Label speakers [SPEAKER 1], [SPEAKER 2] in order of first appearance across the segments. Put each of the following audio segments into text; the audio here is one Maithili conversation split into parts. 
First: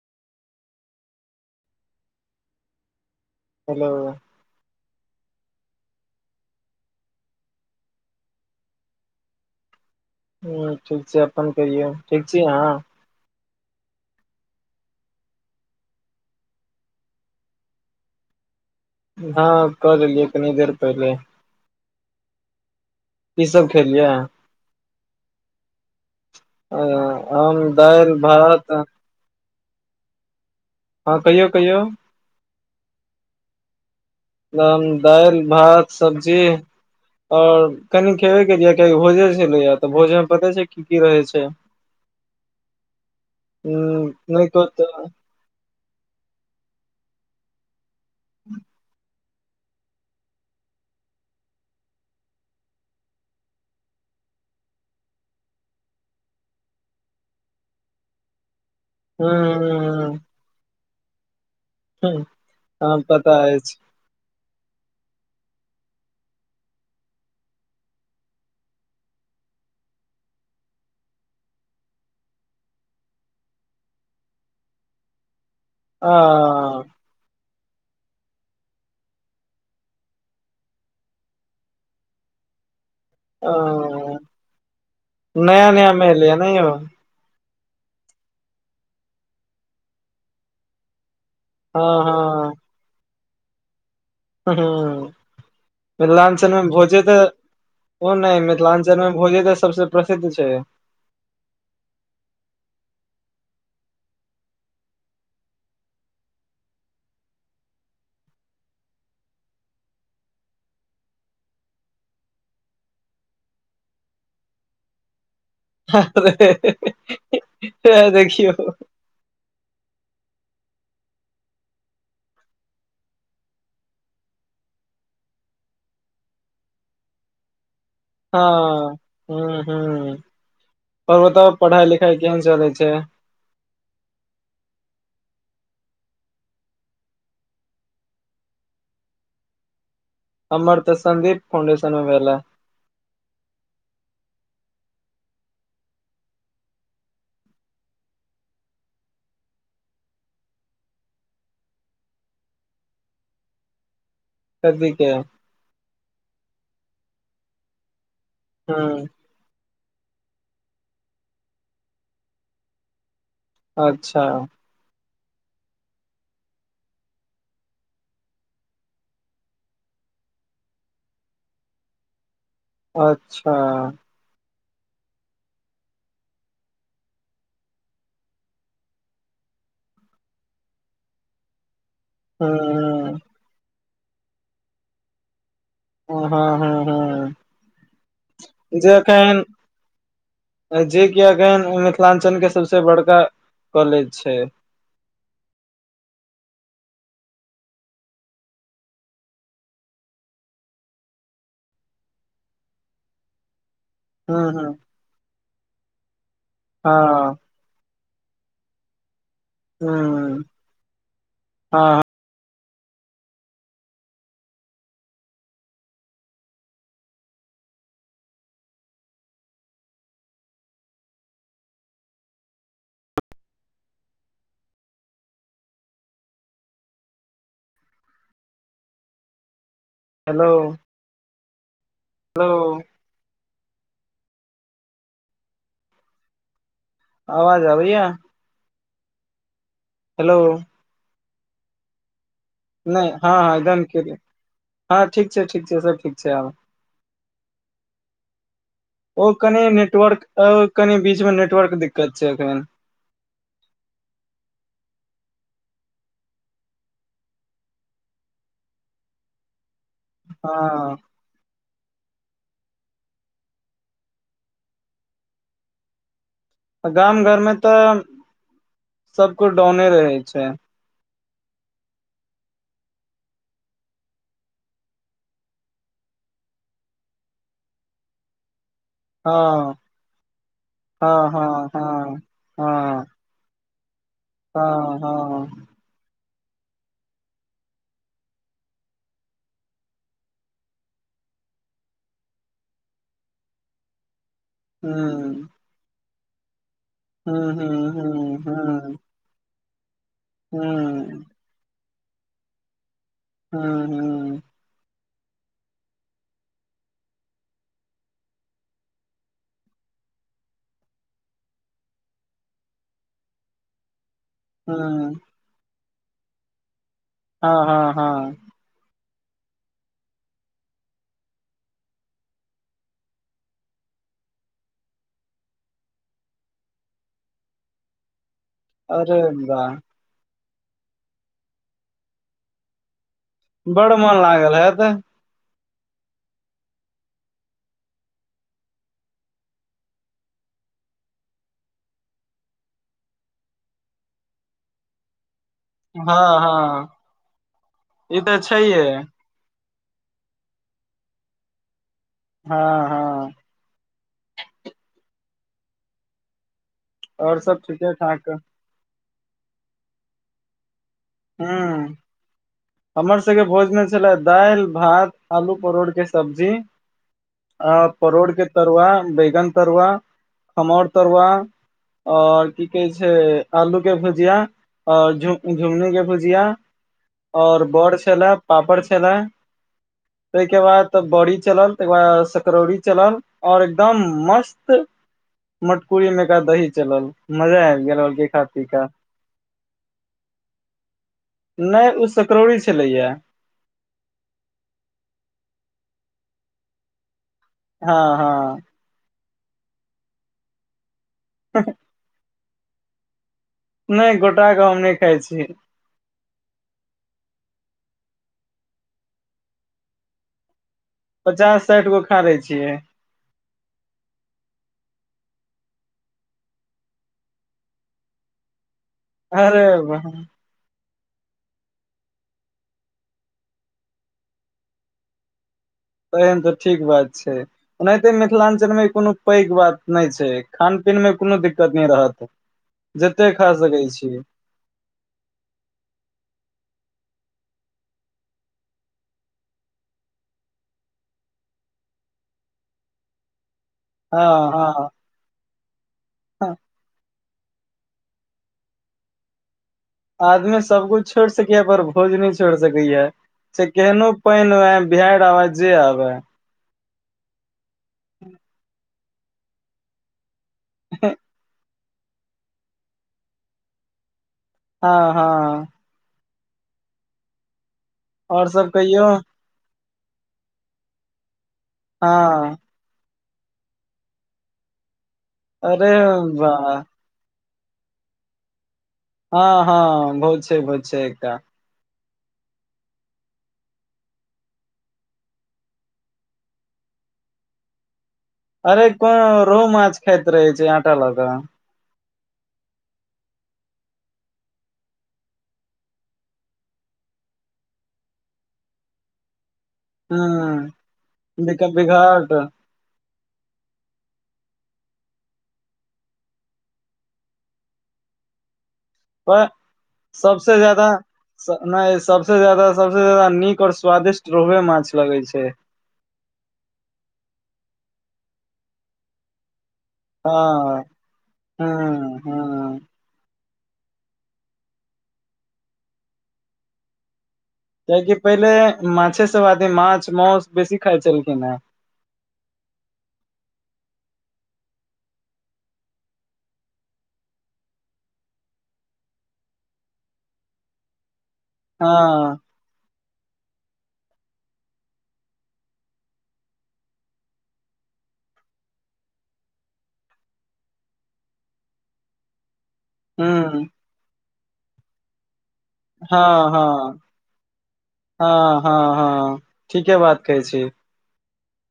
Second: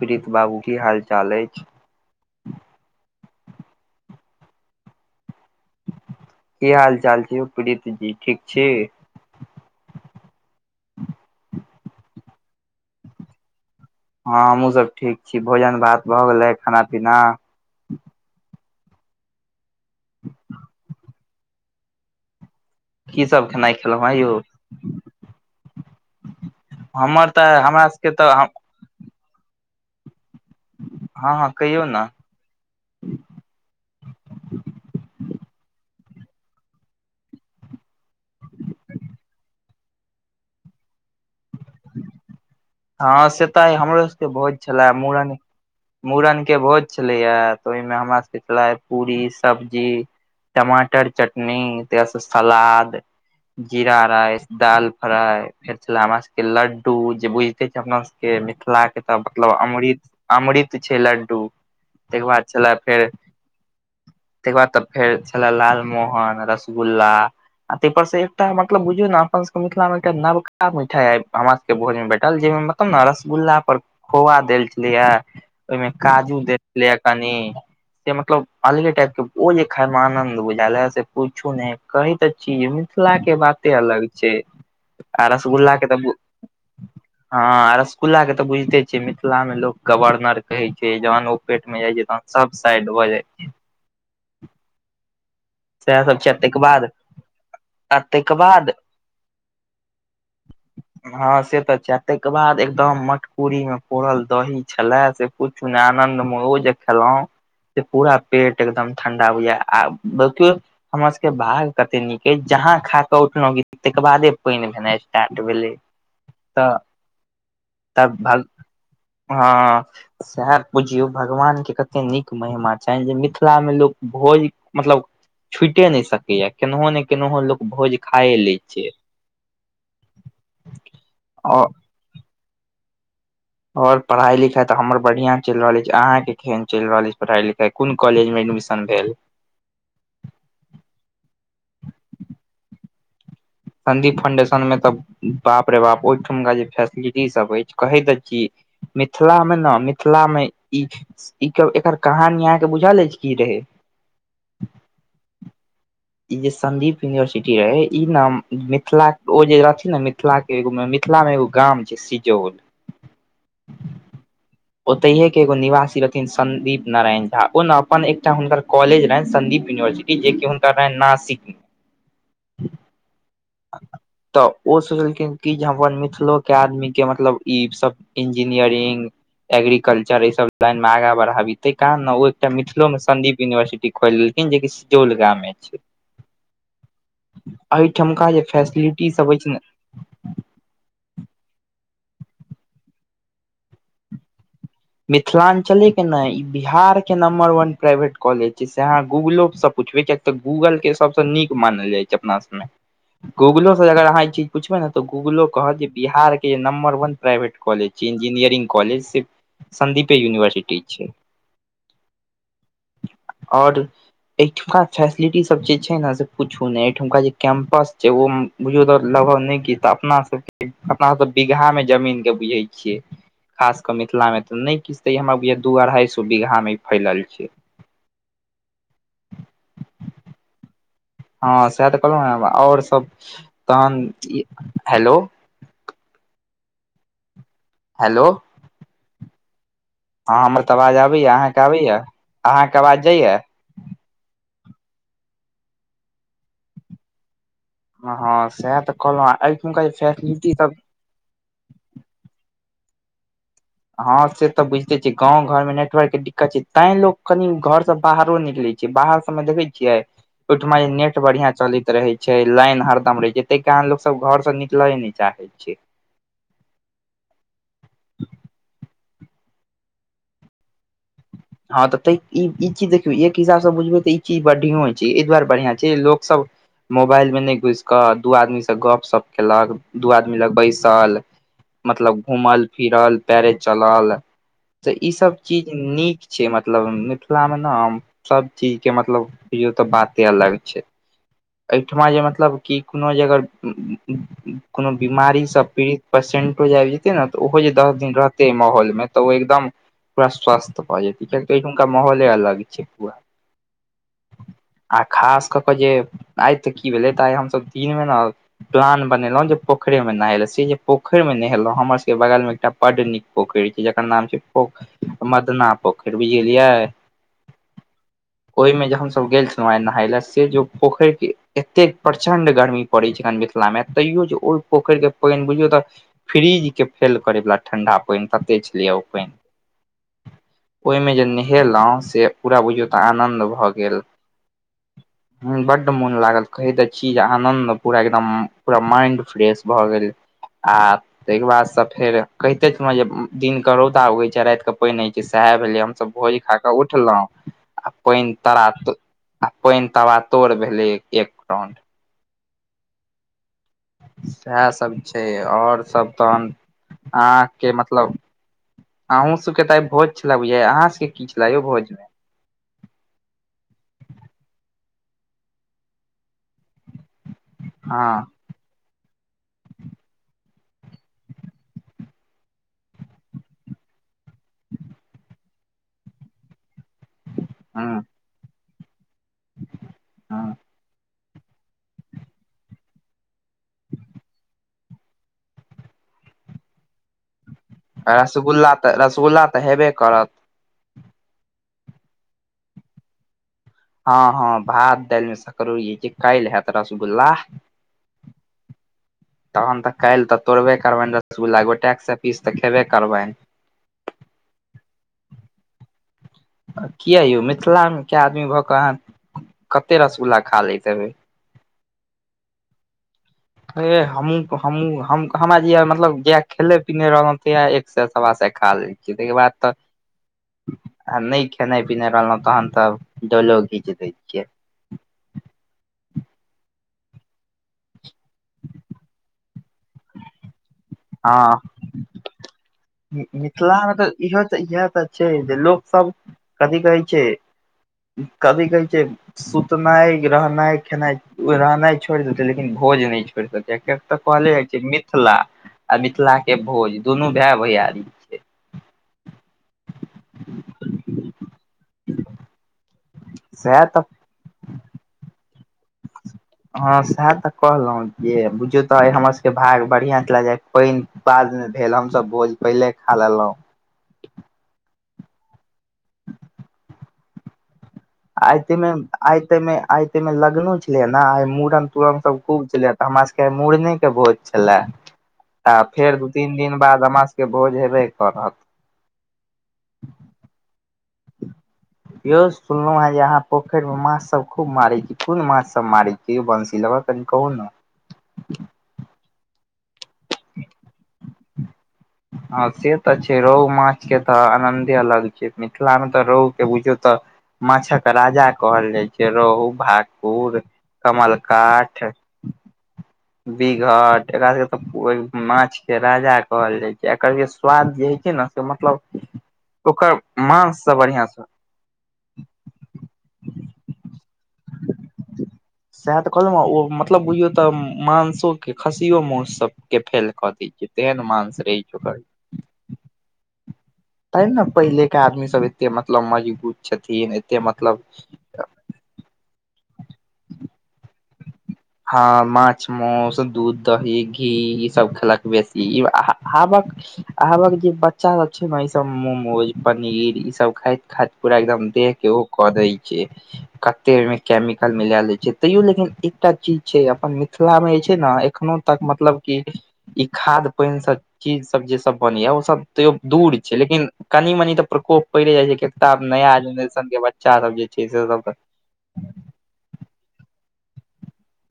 [SPEAKER 1] प्रीत बाबू की हाल चाल अछि?
[SPEAKER 2] हेलो
[SPEAKER 1] की हाल चाल छै यौ प्रीत जी ठीक छी
[SPEAKER 2] ह ठीक छै अपन कहियौ ठीक छी अहाँ
[SPEAKER 1] हँ हमहुँ सब ठीक छी भोजन भात भऽ गेलै खाना पीना
[SPEAKER 2] हँ कऽ लेलियै कनी देर पहिले की
[SPEAKER 1] कीसभ
[SPEAKER 2] सब
[SPEAKER 1] खेनाइ खेलौं
[SPEAKER 2] खेलियै
[SPEAKER 1] हँ यौ
[SPEAKER 2] अ,
[SPEAKER 1] हमर
[SPEAKER 2] हम
[SPEAKER 1] तऽ हमरा सभके
[SPEAKER 2] दालि
[SPEAKER 1] तऽ
[SPEAKER 2] भात
[SPEAKER 1] हँ हँ कहियौ ना
[SPEAKER 2] दाइल भात सब्जी और कनि खेबे केलियै क‌इ भोजे छलै या तऽ भोजे में पते छै कि कि की रहै छै
[SPEAKER 1] हँ से तऽ हमरो सबके
[SPEAKER 2] नहि
[SPEAKER 1] भोज
[SPEAKER 2] कहु त
[SPEAKER 1] छलए मुड़न मुड़नके भोज छलैयै तऽ ओहिमे हमरा सबके छलै पूरी सब्जी टमाटर चटनी तऽ सलाद जीरा राइस दाल फ्राई फेर छला हमरा सबके लड्डू जे बुझ अपना सबके मिथिला के तऽ
[SPEAKER 2] ह
[SPEAKER 1] मतलब अमृत अमृत छै लड्डू तेकेर बाद छलै
[SPEAKER 2] ह
[SPEAKER 1] फेर
[SPEAKER 2] पता अछि
[SPEAKER 1] तै के बाद तऽ फेर छले लाल मोहन रसगुल्ला आ तेहपर से एकटा मतलब बुझियौ ने अपन सब मिथिला मे एकटा नबका मिठाई हमरा सबके भोज मे भेट ल जे मतलब ने रसगुल्ला पर खोआ देल छले ये ओहिमें काजू देल
[SPEAKER 2] ह
[SPEAKER 1] छलेे यै कनी से मतलब अलगे टाइप के ओ जे खाय मे आनन्द बुझायल है से पुछु ने कहैय तऽ छी मिथिला के बाते अलग छै आ रसगुल्ला के तऽ
[SPEAKER 2] नहि यौ
[SPEAKER 1] हँ रसगुल्ला के तऽ बुझिते छियै मिथिला मे लोक गवर्नर कहै छै जहन ओ पेट मे जाइ
[SPEAKER 2] हँ
[SPEAKER 1] छै तहन सब साइड भऽ जाइ सएह सब छै ताहिके
[SPEAKER 2] मिथिलाञ्चलमे
[SPEAKER 1] बाद
[SPEAKER 2] भोजे तऽ
[SPEAKER 1] आ
[SPEAKER 2] ओ
[SPEAKER 1] ताहिके
[SPEAKER 2] नहि
[SPEAKER 1] बाद
[SPEAKER 2] मिथिलाञ्चल मे भोजे तऽ सबसे प्रसिद्ध छै
[SPEAKER 1] हँ से तऽ छै तहिके बाद एकदम मटकुरी मे पोड़ल दही छलै से किुछु नहि आनन्दमे ओ जे खेलहुँ से पूरा पेट एकदम ठण्डा होय आब हमर सब के भाग कते नीक यै जहा खा के उठल‌उ तऽ तेकर बादे पाइन भेना स्टार्ट भेले
[SPEAKER 2] अरे [unintelligible]
[SPEAKER 1] तब भग
[SPEAKER 2] देखियौ
[SPEAKER 1] हँ सेहेए बुझियौ भगवानके कतेक नीक महिमा छनि जे मिथिलामे लोक भोज मतलब छुटे नहि सकया केनहो ने केनहो लोक भोज खाए
[SPEAKER 2] हँ
[SPEAKER 1] लै छै
[SPEAKER 2] ह ह आओर बताब पढ़ाई लिखाई केहन चलै छै
[SPEAKER 1] और पढ़ाई लिखाई तऽ हमर बढ़िया चल रहल अछि छै अहाँ के केहन चलि रहल अछि पढ़ाई लिखाई कोन कॉलेज मे एडमिशन भेल
[SPEAKER 2] हमर तऽ संन्दीप फाउंडेशनमे भेलै
[SPEAKER 1] संन्दीप फाउंडेशन में तऽ बाप रे बाप ओहिठमका जे फेसिलिटी सब अछि कहै तऽ छी मिथिलामे ना मिथिलामे ई ई एकर कहानी अहाँ के बुझल अछि की रहे
[SPEAKER 2] कथी के
[SPEAKER 1] ई जे संन्दीप यूनिवर्सिटी रहय ई ने
[SPEAKER 2] हूं
[SPEAKER 1] मिथिला ओ जे रहथिन ने मिथिला के ऐगो मिथिला मे एगो गाम छै सिजौल
[SPEAKER 2] अच्छा
[SPEAKER 1] ओतहि के एगो निवासी रहथिन संन्दीप नारायण झा ओ ने अपन एकटा हुनकर कॉलेज रहन संन्दीप यूनिवर्सिटी जेके हुनकर रहन नासिक मे
[SPEAKER 2] अच्छा
[SPEAKER 1] तऽ ओ सोचलखिन कि जे हम अपन मिथिलोके आदमीके मतलब ई सभ इंजीनियरिंग एग्रीकल्चर ई सब लाइन मे आगां बढ़ाबी तै कारन ने ओ एकटा
[SPEAKER 2] हूं
[SPEAKER 1] मिथिलो में संन्दीप यूनिवर्सिटी खोलि लेलखिन जेकि सुजोल गाम मे छै
[SPEAKER 2] हँ हँ हँ
[SPEAKER 1] एहिठमका जे फैसिलिटी सब होइ
[SPEAKER 2] जेखन
[SPEAKER 1] छै ने
[SPEAKER 2] जे एखन मिथिलांचल के सबसे बड़का कॉलेज छै
[SPEAKER 1] मिथिलांचले के ने ई बिहार के नंबर वन प्राइवेट कॉलेज छै से अहाँ गूगलो से पूछबे कियैक तऽ गूगल के सबसँ नीक मानल जाइ छै अपना सबमे गूगलो से अगर अहाँ ई
[SPEAKER 2] हूं
[SPEAKER 1] चीज
[SPEAKER 2] हूं
[SPEAKER 1] पूछबै ने तऽ गूगलो कहत जे बिहार के नंबर वन
[SPEAKER 2] हँ
[SPEAKER 1] प्राइवेट कॉलेज छै इंजीनियरिंग कॉलेज सिर्फ सदीपे
[SPEAKER 2] हूं
[SPEAKER 1] यूनिवर्सिटी छै
[SPEAKER 2] हँ
[SPEAKER 1] आओर एहिठमा फेसिलिटी सब जे छै ने से पूछु ने एठमका जे कैंपस छै ओ बुझू तऽ लभग नहि क तऽ अपना सबके अपना सब तऽ बीघा मे जमीन के बुझै छियै खास कऽ मिथिला मे तऽ नहि किछु त हमरा दू अढ़ाई सए बीघा मे फैलल छै
[SPEAKER 2] हेलो
[SPEAKER 1] हँ सएह तऽ कहलहुँ
[SPEAKER 2] हेलो
[SPEAKER 1] ने आओर सब तहन हेलो
[SPEAKER 2] आवाज आबै यै
[SPEAKER 1] हेलो हँ
[SPEAKER 2] हेलो
[SPEAKER 1] हमर तऽ आवाज आबैयै अहाँके आबैयै
[SPEAKER 2] नहि हँ हँ एकदम कि हँ ठीक छै ठीक छै सब ठीक छै आब
[SPEAKER 1] हँ सएह तऽ
[SPEAKER 2] ओ
[SPEAKER 1] कहलहुँ
[SPEAKER 2] कनि
[SPEAKER 1] एहिठुमका जे
[SPEAKER 2] नेटवर्क
[SPEAKER 1] फैसिलिटी सब
[SPEAKER 2] कनि बीच मे नेट नेटवर्क दिक्कत छै एखन
[SPEAKER 1] हँं से तऽ बुझते छी गाँंब घर मे नेटवर्क के दिक्कत छै तें लोग कनी घर से बाहरो निकलै बाहर सब मे देखै छियै ओहिठुमा
[SPEAKER 2] हँ
[SPEAKER 1] नेट बढ़िया चलैत रहे छै लाइन हरदम रहे छै ताहि कारण लोक सब घर से निकले न नहि चाहैय छै
[SPEAKER 2] गाम घर में तऽ सबकुछ डाउने रहे छै
[SPEAKER 1] हँ तऽ त ई चीज देखियौ एक हिसाबसँ बुझबै तऽ ई चीज बढ़ियो छै एहि दुआरे बढ़िआं छै लोक सब मोबाइल मे न घुसि कऽ दू आदमी से गप सब
[SPEAKER 2] हँ
[SPEAKER 1] केलक दू आदमी लग बैसल
[SPEAKER 2] हँ हँ हँ
[SPEAKER 1] मतलब घूमल
[SPEAKER 2] हँ
[SPEAKER 1] फिरल पैरे चलल तऽ
[SPEAKER 2] हँ
[SPEAKER 1] ई सब
[SPEAKER 2] हँ
[SPEAKER 1] चीज नीक छ मतलब मिथिला मे ने सब चीज के मतलब बुझौ तऽ बाते अलग छै एहिठुमा जे मतलब कि कोनो जे अगर कोनो बीमारी
[SPEAKER 2] हूँ
[SPEAKER 1] से पीड़ित पेसेंटो जे आब जेते ने तऽ
[SPEAKER 2] हूँ
[SPEAKER 1] ओहो जे दस दिन
[SPEAKER 2] हूँ हूँ
[SPEAKER 1] रहते माहौल मे
[SPEAKER 2] हूँ
[SPEAKER 1] तऽ ओ एकदम पूरा स्वस्थ भऽ जेत
[SPEAKER 2] हूँ
[SPEAKER 1] किय ओठुका माहौले अलग छै पूरा
[SPEAKER 2] हँ ह
[SPEAKER 1] आ खास कऽ कऽ जे आइ तऽ की भेलै तऽ आइ हमसभ दिनमे ने प्लान बनेलहुॅं जे पोखरिमे नहेले से जे पोखरिमे नहेलहुँ हमर सबके बगलमे एकटा बड नीक पोखरि छै जकर नाम छै पख
[SPEAKER 2] हूँ
[SPEAKER 1] मदना पोखरि बुझलियै
[SPEAKER 2] हँ हँ हँ
[SPEAKER 1] ओहि में ज हमस गेल छलहुँ आ नहायल से जो पोखर के एतेक प्रचंड गर्मी पड़ै छैनि मिथिला मे तैयो जे ओहि पोखरिक के पानि बुझियौ तऽ फ्रिज के फेल करैवला ठंडा पानि तते छलियै ओ पानि
[SPEAKER 2] बाह
[SPEAKER 1] ओहि में जे नहेलहुं से पूरा बुझियो ते आनंद भऽ
[SPEAKER 2] बड़
[SPEAKER 1] गेल
[SPEAKER 2] मन लागल हैत
[SPEAKER 1] बड्ड मोन लागल कहै तऽ छी जे आनन्द पूरा एकदम पूरा माइंड फ्रेश भऽ गेल आ ताहिके बाद से फेर कहिते छल जे दिन के रौदा उगै छै रात क पानि होइत छै सएह भेलिय हमसभ
[SPEAKER 2] हँ
[SPEAKER 1] भोज खा कऽ
[SPEAKER 2] हँ
[SPEAKER 1] उठलहुँ आ
[SPEAKER 2] ई
[SPEAKER 1] पानि
[SPEAKER 2] तऽ
[SPEAKER 1] तरा
[SPEAKER 2] छैहे
[SPEAKER 1] तर आ पानि तबा तोड़ भेलै एक राउंड
[SPEAKER 2] हँ हँ
[SPEAKER 1] सएहसभ छै आओर सभ तहन
[SPEAKER 2] और सब
[SPEAKER 1] अहाँके
[SPEAKER 2] ठीके
[SPEAKER 1] मतलब
[SPEAKER 2] ठाक
[SPEAKER 1] अहूँ सबके टा भोज छलै बुझा अहाँ सभ के
[SPEAKER 2] हू हमरा सभके भोजमे दालि भात, आलू परोड़के सब्जी छल। आ
[SPEAKER 1] हँ
[SPEAKER 2] परोड़के तरुआ, बैगनके तरुआ, खम्हौरके तरुआ। और की कहे छै। आलू के भुजिया और झु झु्नी के भुजिया और
[SPEAKER 1] हूं
[SPEAKER 2] बड़ छले पापड़ छले
[SPEAKER 1] हूं
[SPEAKER 2] ताहिके बाद। तऽ बड़ी चलल, तकर बाद सकरौरी चलल, आ एकदम मस्त। मटकूरीमे का, दही चलल? मजा आबि। गेल और तीखा
[SPEAKER 1] रसगुल्ला
[SPEAKER 2] तीखा
[SPEAKER 1] तऽ रसगुल्ला हेबे करत।
[SPEAKER 2] नहि, ओ सकरौरी छलै।
[SPEAKER 1] हँ हँ, भात दाल, सकरौरी जे काल्हि होयत, रसगुल्ला।
[SPEAKER 2] हँ हँ
[SPEAKER 1] तखन तऽ काल्हि तऽ तोड़बे करबऽ ने रसगुल्ला, गोटे गोटे पीस तऽ खेबे करबऽ।
[SPEAKER 2] नै गोटाे हम नहि खाइ छी
[SPEAKER 1] किएक यौ, मिथिलामे कते आदमी भऽ कऽ अहाँ कते रसगुल्ला खा लैते हेबै?
[SPEAKER 2] पचास साठि गो खा कऽ छियै।
[SPEAKER 1] हमहुँ, हमहुँ। हमहूँ जँ मतलब, जहिया खेले पिए रहली, तहिया एकसँ सवा सेर खा लेली। तके बाद
[SPEAKER 2] अरे
[SPEAKER 1] तऽ
[SPEAKER 2] वाह
[SPEAKER 1] आ नहि, खेनाइ पिनाइ रहलहुँ तखन तऽ डोलो घीच दैत छियै।
[SPEAKER 2] तखन तऽ ठीक बात छै, ओनाहिते मिथिलांचल कोनो पैघ बात नहि छै। खान पीन मे कोनो
[SPEAKER 1] हँ
[SPEAKER 2] दिक्कत नहि रहत जते खा सकै
[SPEAKER 1] मिथिलामे तऽ
[SPEAKER 2] छिअ।
[SPEAKER 1] इहो तऽ इएह तऽ छै जे लोकसभ की कहै छै, कखनो कहै छै। सुतनाइ रहनाइ खेनाइ रहनाइ छोड़ि देतै, लेकिन भोज नहि छोड़ि देतै। तऽ
[SPEAKER 2] हँ
[SPEAKER 1] कहल
[SPEAKER 2] हँ
[SPEAKER 1] जाइ छै मिथिला आ मिथिलाके भोज दुनू भाय भैयारी। छै
[SPEAKER 2] आदमी सभ किछु छोड़ि सकैए, मुदा भोज नहि छोड़ि सकैए, से
[SPEAKER 1] सएह तऽ
[SPEAKER 2] केहनो। पैन आब, बिहार आबै, जे आबै।
[SPEAKER 1] हँ, सएह तऽ कहलहुँ जे बुझू तऽ हमरसभक भाग बढ़िआ चलि जाय। ओहि बादमे भेल, हमसभ भोज पहिले खा लेलहुँ।
[SPEAKER 2] हँ हँ और
[SPEAKER 1] आइ
[SPEAKER 2] सब
[SPEAKER 1] तऽ
[SPEAKER 2] कहियौ
[SPEAKER 1] एते एते लग्नो छलै ने, आइ मुड़न
[SPEAKER 2] हँ
[SPEAKER 1] तुड़न सभ खूब छलै। हमरा सभके मुड़नेके भोज छलै तऽ
[SPEAKER 2] अरे
[SPEAKER 1] फेर दू-तीन
[SPEAKER 2] वाह
[SPEAKER 1] दिन बाद हमरा सभक। के भोज हेबे करत।
[SPEAKER 2] हँ हँ बहुत छै। बहुत छै। एकटा
[SPEAKER 1] यौ सुनलहुँ हे, अहाँ पोखरिमे खूब माछ मारै छी। कोन कोन माछ मारै छी? बनशी लऽ बतियाउ ने तनि।
[SPEAKER 2] अरे, कोन? रोहु माछ खाइत रहै छै आटा लऽ कऽ?
[SPEAKER 1] हँ, से तऽ छै। रोहु माछक स्वादे अलग होइत छै, मिथिलामे तऽ रोहुके खूब पसन्द कएल जाइ छै। माछक राजा कहल जाइ छै रोहु,
[SPEAKER 2] हूँ
[SPEAKER 1] भाकुर,
[SPEAKER 2] बिक
[SPEAKER 1] कमलकाठ।
[SPEAKER 2] बिघाट
[SPEAKER 1] बीघट एकरा सभके तऽ माछक राजा कहल जाइ छै, एकर जे स्वाद होइत छै ने! मतलब
[SPEAKER 2] पर
[SPEAKER 1] ओकर माँस से बढ़िया से।
[SPEAKER 2] ने, सभसँ बेसी नीक आ स्वादिष्ट रोहु माछ लगै छै।
[SPEAKER 1] सएह तऽ कहलहुँ ने, ओ मतलब बुझू तऽ मांसोमे खस्सीके मांस। के फेल कऽ दै
[SPEAKER 2] हँ
[SPEAKER 1] छै, तेहन मांस
[SPEAKER 2] हँ
[SPEAKER 1] रहै छै ओकर।
[SPEAKER 2] हँ
[SPEAKER 1] तेँ ने पहिनेके आदमीसभ एतेक मजबूत छथिन। एते मतलब
[SPEAKER 2] कियाकि पहिले माछे सभ आदमी माछ मौस सभ बेसी खाइ छलखिन है
[SPEAKER 1] हँ, माछ मांस, दूध दही घी ई सभ खएलक बेसी ई आबै। आबक जे बच्चासभ छै ने, ईसभ मोमोज पनीर ईसभ खाइत खाइत। पूरा एकदम
[SPEAKER 2] हँ
[SPEAKER 1] देखऽमे ओ कऽ दै छै, कते ओहिमे केमिकल मिला लै छै, तैयो लेकिन। एकटा चीज छै अपन मिथिलामे जे छै ने, एखनो तक मतलब कऽ। ई खाद्य पदार्थ सभ, जे सभ चीज बनेयल जाइ छै, ओ सभ। तैयो दूर
[SPEAKER 2] हूँ
[SPEAKER 1] छै, लेकिन कनि मनि तऽ प्रकोप पड़िये जाइ छै।
[SPEAKER 2] हँ
[SPEAKER 1] किताब नऽ
[SPEAKER 2] हँ
[SPEAKER 1] जेनरेशनके बच्चासभ जे छै से सभ।
[SPEAKER 2] हँ हँ हँ ठीके बात कहै छी।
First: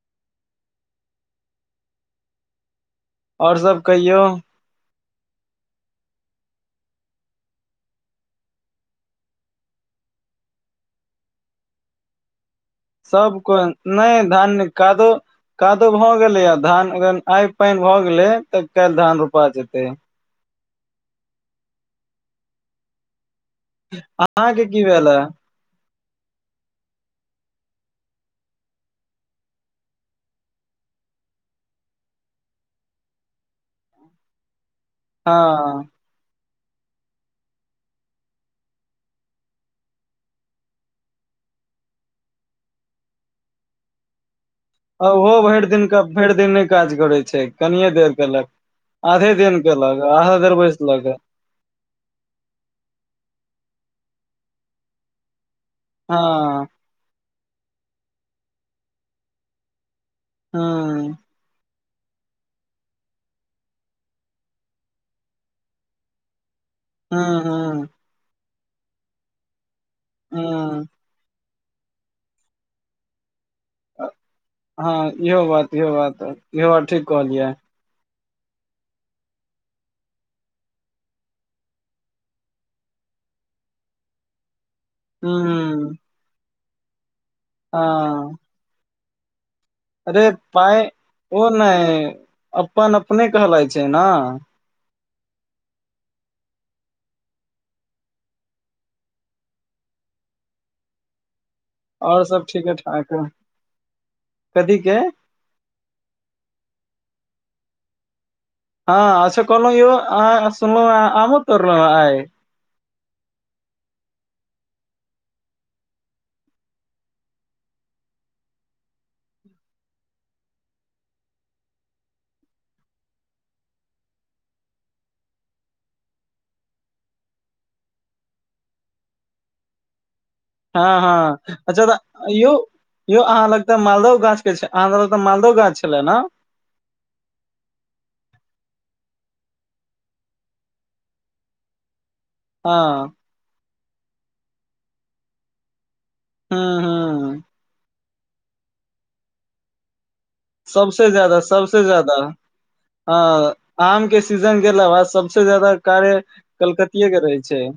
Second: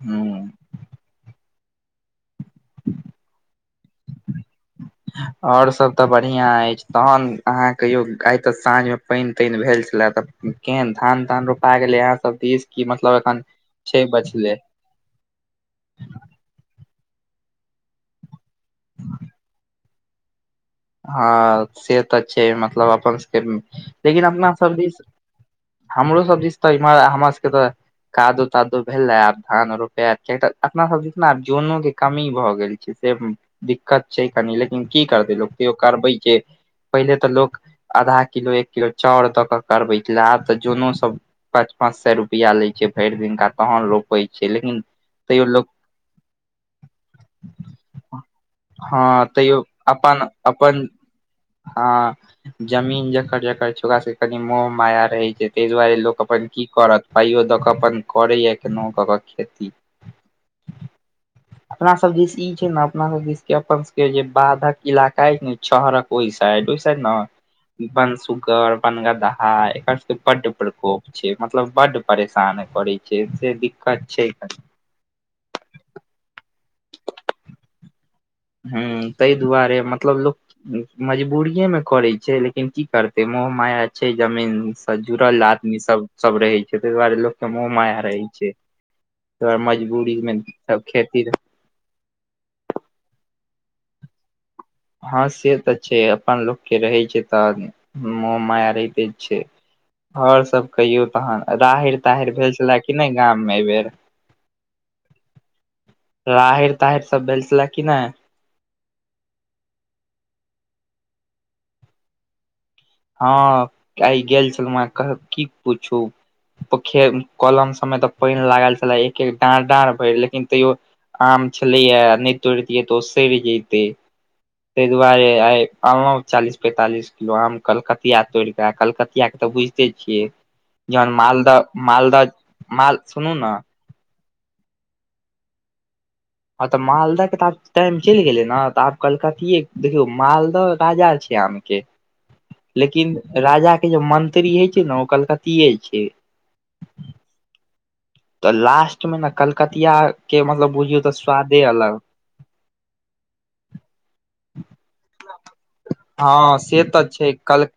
[SPEAKER 1] हँ
[SPEAKER 2] आओर सब कहियौ
[SPEAKER 1] आओर सभ तऽ बढ़िआँ अछि तहन अहाँ कहियौ आइ तऽ साँझमे पानि तानि भेल छलए तऽ केहन धान तान रोपा गेलै अहाँ सब दिश
[SPEAKER 2] सब को नहि धान न कादो कादो भऽ गेलै आ धान अग आइ पानि भऽ गेलै तऽ काल्हि धान रोपा जेतै
[SPEAKER 1] हँ सेहत अ छै मतलब अपनके लेकिन अपना
[SPEAKER 2] अहाँके
[SPEAKER 1] सब
[SPEAKER 2] की
[SPEAKER 1] दिश
[SPEAKER 2] भेल ह
[SPEAKER 1] हमरो सब दिस तऽ हमरा सबके तऽ कादो तादो भेलै आब धान रोपायत अपना सब जे ने आब जनो के कमी भऽ गेल छै से दिक्कत छै कनि लेकिन की करतै लोक तो
[SPEAKER 2] हँ
[SPEAKER 1] करबै छै पहिले तऽ लोक आधा किलो एक किलो चाउर दऽ कऽ करबै छल आब तऽ जोनो सभ पाँच पाँच सए रुपआ ले छै भरि दिनका तहन रोपे छै लेकिन
[SPEAKER 2] आ ओहो
[SPEAKER 1] तैयो
[SPEAKER 2] भरि
[SPEAKER 1] लोक
[SPEAKER 2] दिन भरि दिन नहि काज करैत छै कनिये देर केलक
[SPEAKER 1] हँ
[SPEAKER 2] आधे दिन
[SPEAKER 1] तैयो
[SPEAKER 2] केलक आधा देर बैसल कऽ
[SPEAKER 1] हँ जमीन जकर जकर छो सब कनि मोह माया रहे छै ताहि दुआरे
[SPEAKER 2] हँ
[SPEAKER 1] लोक अपन की करत पाइयो दऽ कऽ अपन करैया केना कऽ केऽ खेती
[SPEAKER 2] हँ
[SPEAKER 1] अपना सब दिस ई छै न अपना सबदिस अपन सब के जे बाधक इलाका ने छहरक ओहि साइड
[SPEAKER 2] हँ हँ
[SPEAKER 1] बन सुुगर बन गदहा एक पड्ड
[SPEAKER 2] हँ
[SPEAKER 1] प्रकोप छै मतलब बड्ड परेशान करैत छै से दिक्कत छै कनि
[SPEAKER 2] हँ इहो बात इहो बात इहो बात ठीक कहलियै
[SPEAKER 1] हूँ तहि दुआरे मतलब लोक मजबूरिे मे करै छै लेकिन की करतै मोह माया छै जमीन से जुड़ल आदमी
[SPEAKER 2] हूँ
[SPEAKER 1] सब सब रहे छै ताहि दुआरे लोकके मोह माया रहै
[SPEAKER 2] हँ
[SPEAKER 1] छै तऽ मजबुरी
[SPEAKER 2] अरे पाइ ओ नहि अपन अपने कहलाइ छै ने
[SPEAKER 1] हँ से तऽ छै अपन लोकके रहै छै तऽ मुह माया रहिते छै आओर सब कहियौ तहन राहिर
[SPEAKER 2] आओर
[SPEAKER 1] ताहिर
[SPEAKER 2] सब
[SPEAKER 1] भेल
[SPEAKER 2] ठीके
[SPEAKER 1] छलए कि नहि
[SPEAKER 2] ठाक है।
[SPEAKER 1] गाममे एहिबेर
[SPEAKER 2] कथी के
[SPEAKER 1] रहैर ताहिर सब भेलेल छले कि नहि
[SPEAKER 2] हँ अच्छा कहलहु यौ सुनलहु आमो तोरलहु आइ
[SPEAKER 1] हँ गेल छलहुँ कह की पूछू पोखे कलम सबमे तऽ पान लागल छलै एक एक डाँढ़ डाँढ़ भेल लेकिन तैयो आम छलैय नहि तोरतियै तऽ ओ सड़ि जेतै ताहि दुआरे आइ अनलहुँ चालीस पैंतालिस किलो आम कलकतिया तोड़ के कलकतिया के तऽ बुझ छियै
[SPEAKER 2] हँ
[SPEAKER 1] जहन
[SPEAKER 2] हँ
[SPEAKER 1] मालदह
[SPEAKER 2] अच्छा तऽ यौ
[SPEAKER 1] मालदह माल
[SPEAKER 2] यौ
[SPEAKER 1] सुनू
[SPEAKER 2] अहाँ
[SPEAKER 1] ने
[SPEAKER 2] लग तऽ मालदह गाछ के अ तऽ मालदह गाछ छले ने
[SPEAKER 1] हँ तऽ मालदह के तऽ आब टाइम चलि गेलै ने तऽ आब कलकतिये देखियौ मालदह राजा छै आमे
[SPEAKER 2] हँ
[SPEAKER 1] लेकिन राजा के जे मंत्री हय छै ने ओ कलकतिये छै
[SPEAKER 2] हँ हँ
[SPEAKER 1] तऽ लास्ट मे ने कलकतिया के मतलब बुझियौ
[SPEAKER 2] सबसॅं
[SPEAKER 1] तऽ
[SPEAKER 2] ज्यादा
[SPEAKER 1] स्वादे
[SPEAKER 2] सबसॅं
[SPEAKER 1] अलग
[SPEAKER 2] ज्यादा हॅं आम के सीजन गेला बाद सबसे ज्यादा कार्य
[SPEAKER 1] हँ से तऽ
[SPEAKER 2] कलकतिये के रहे
[SPEAKER 1] कल
[SPEAKER 2] छै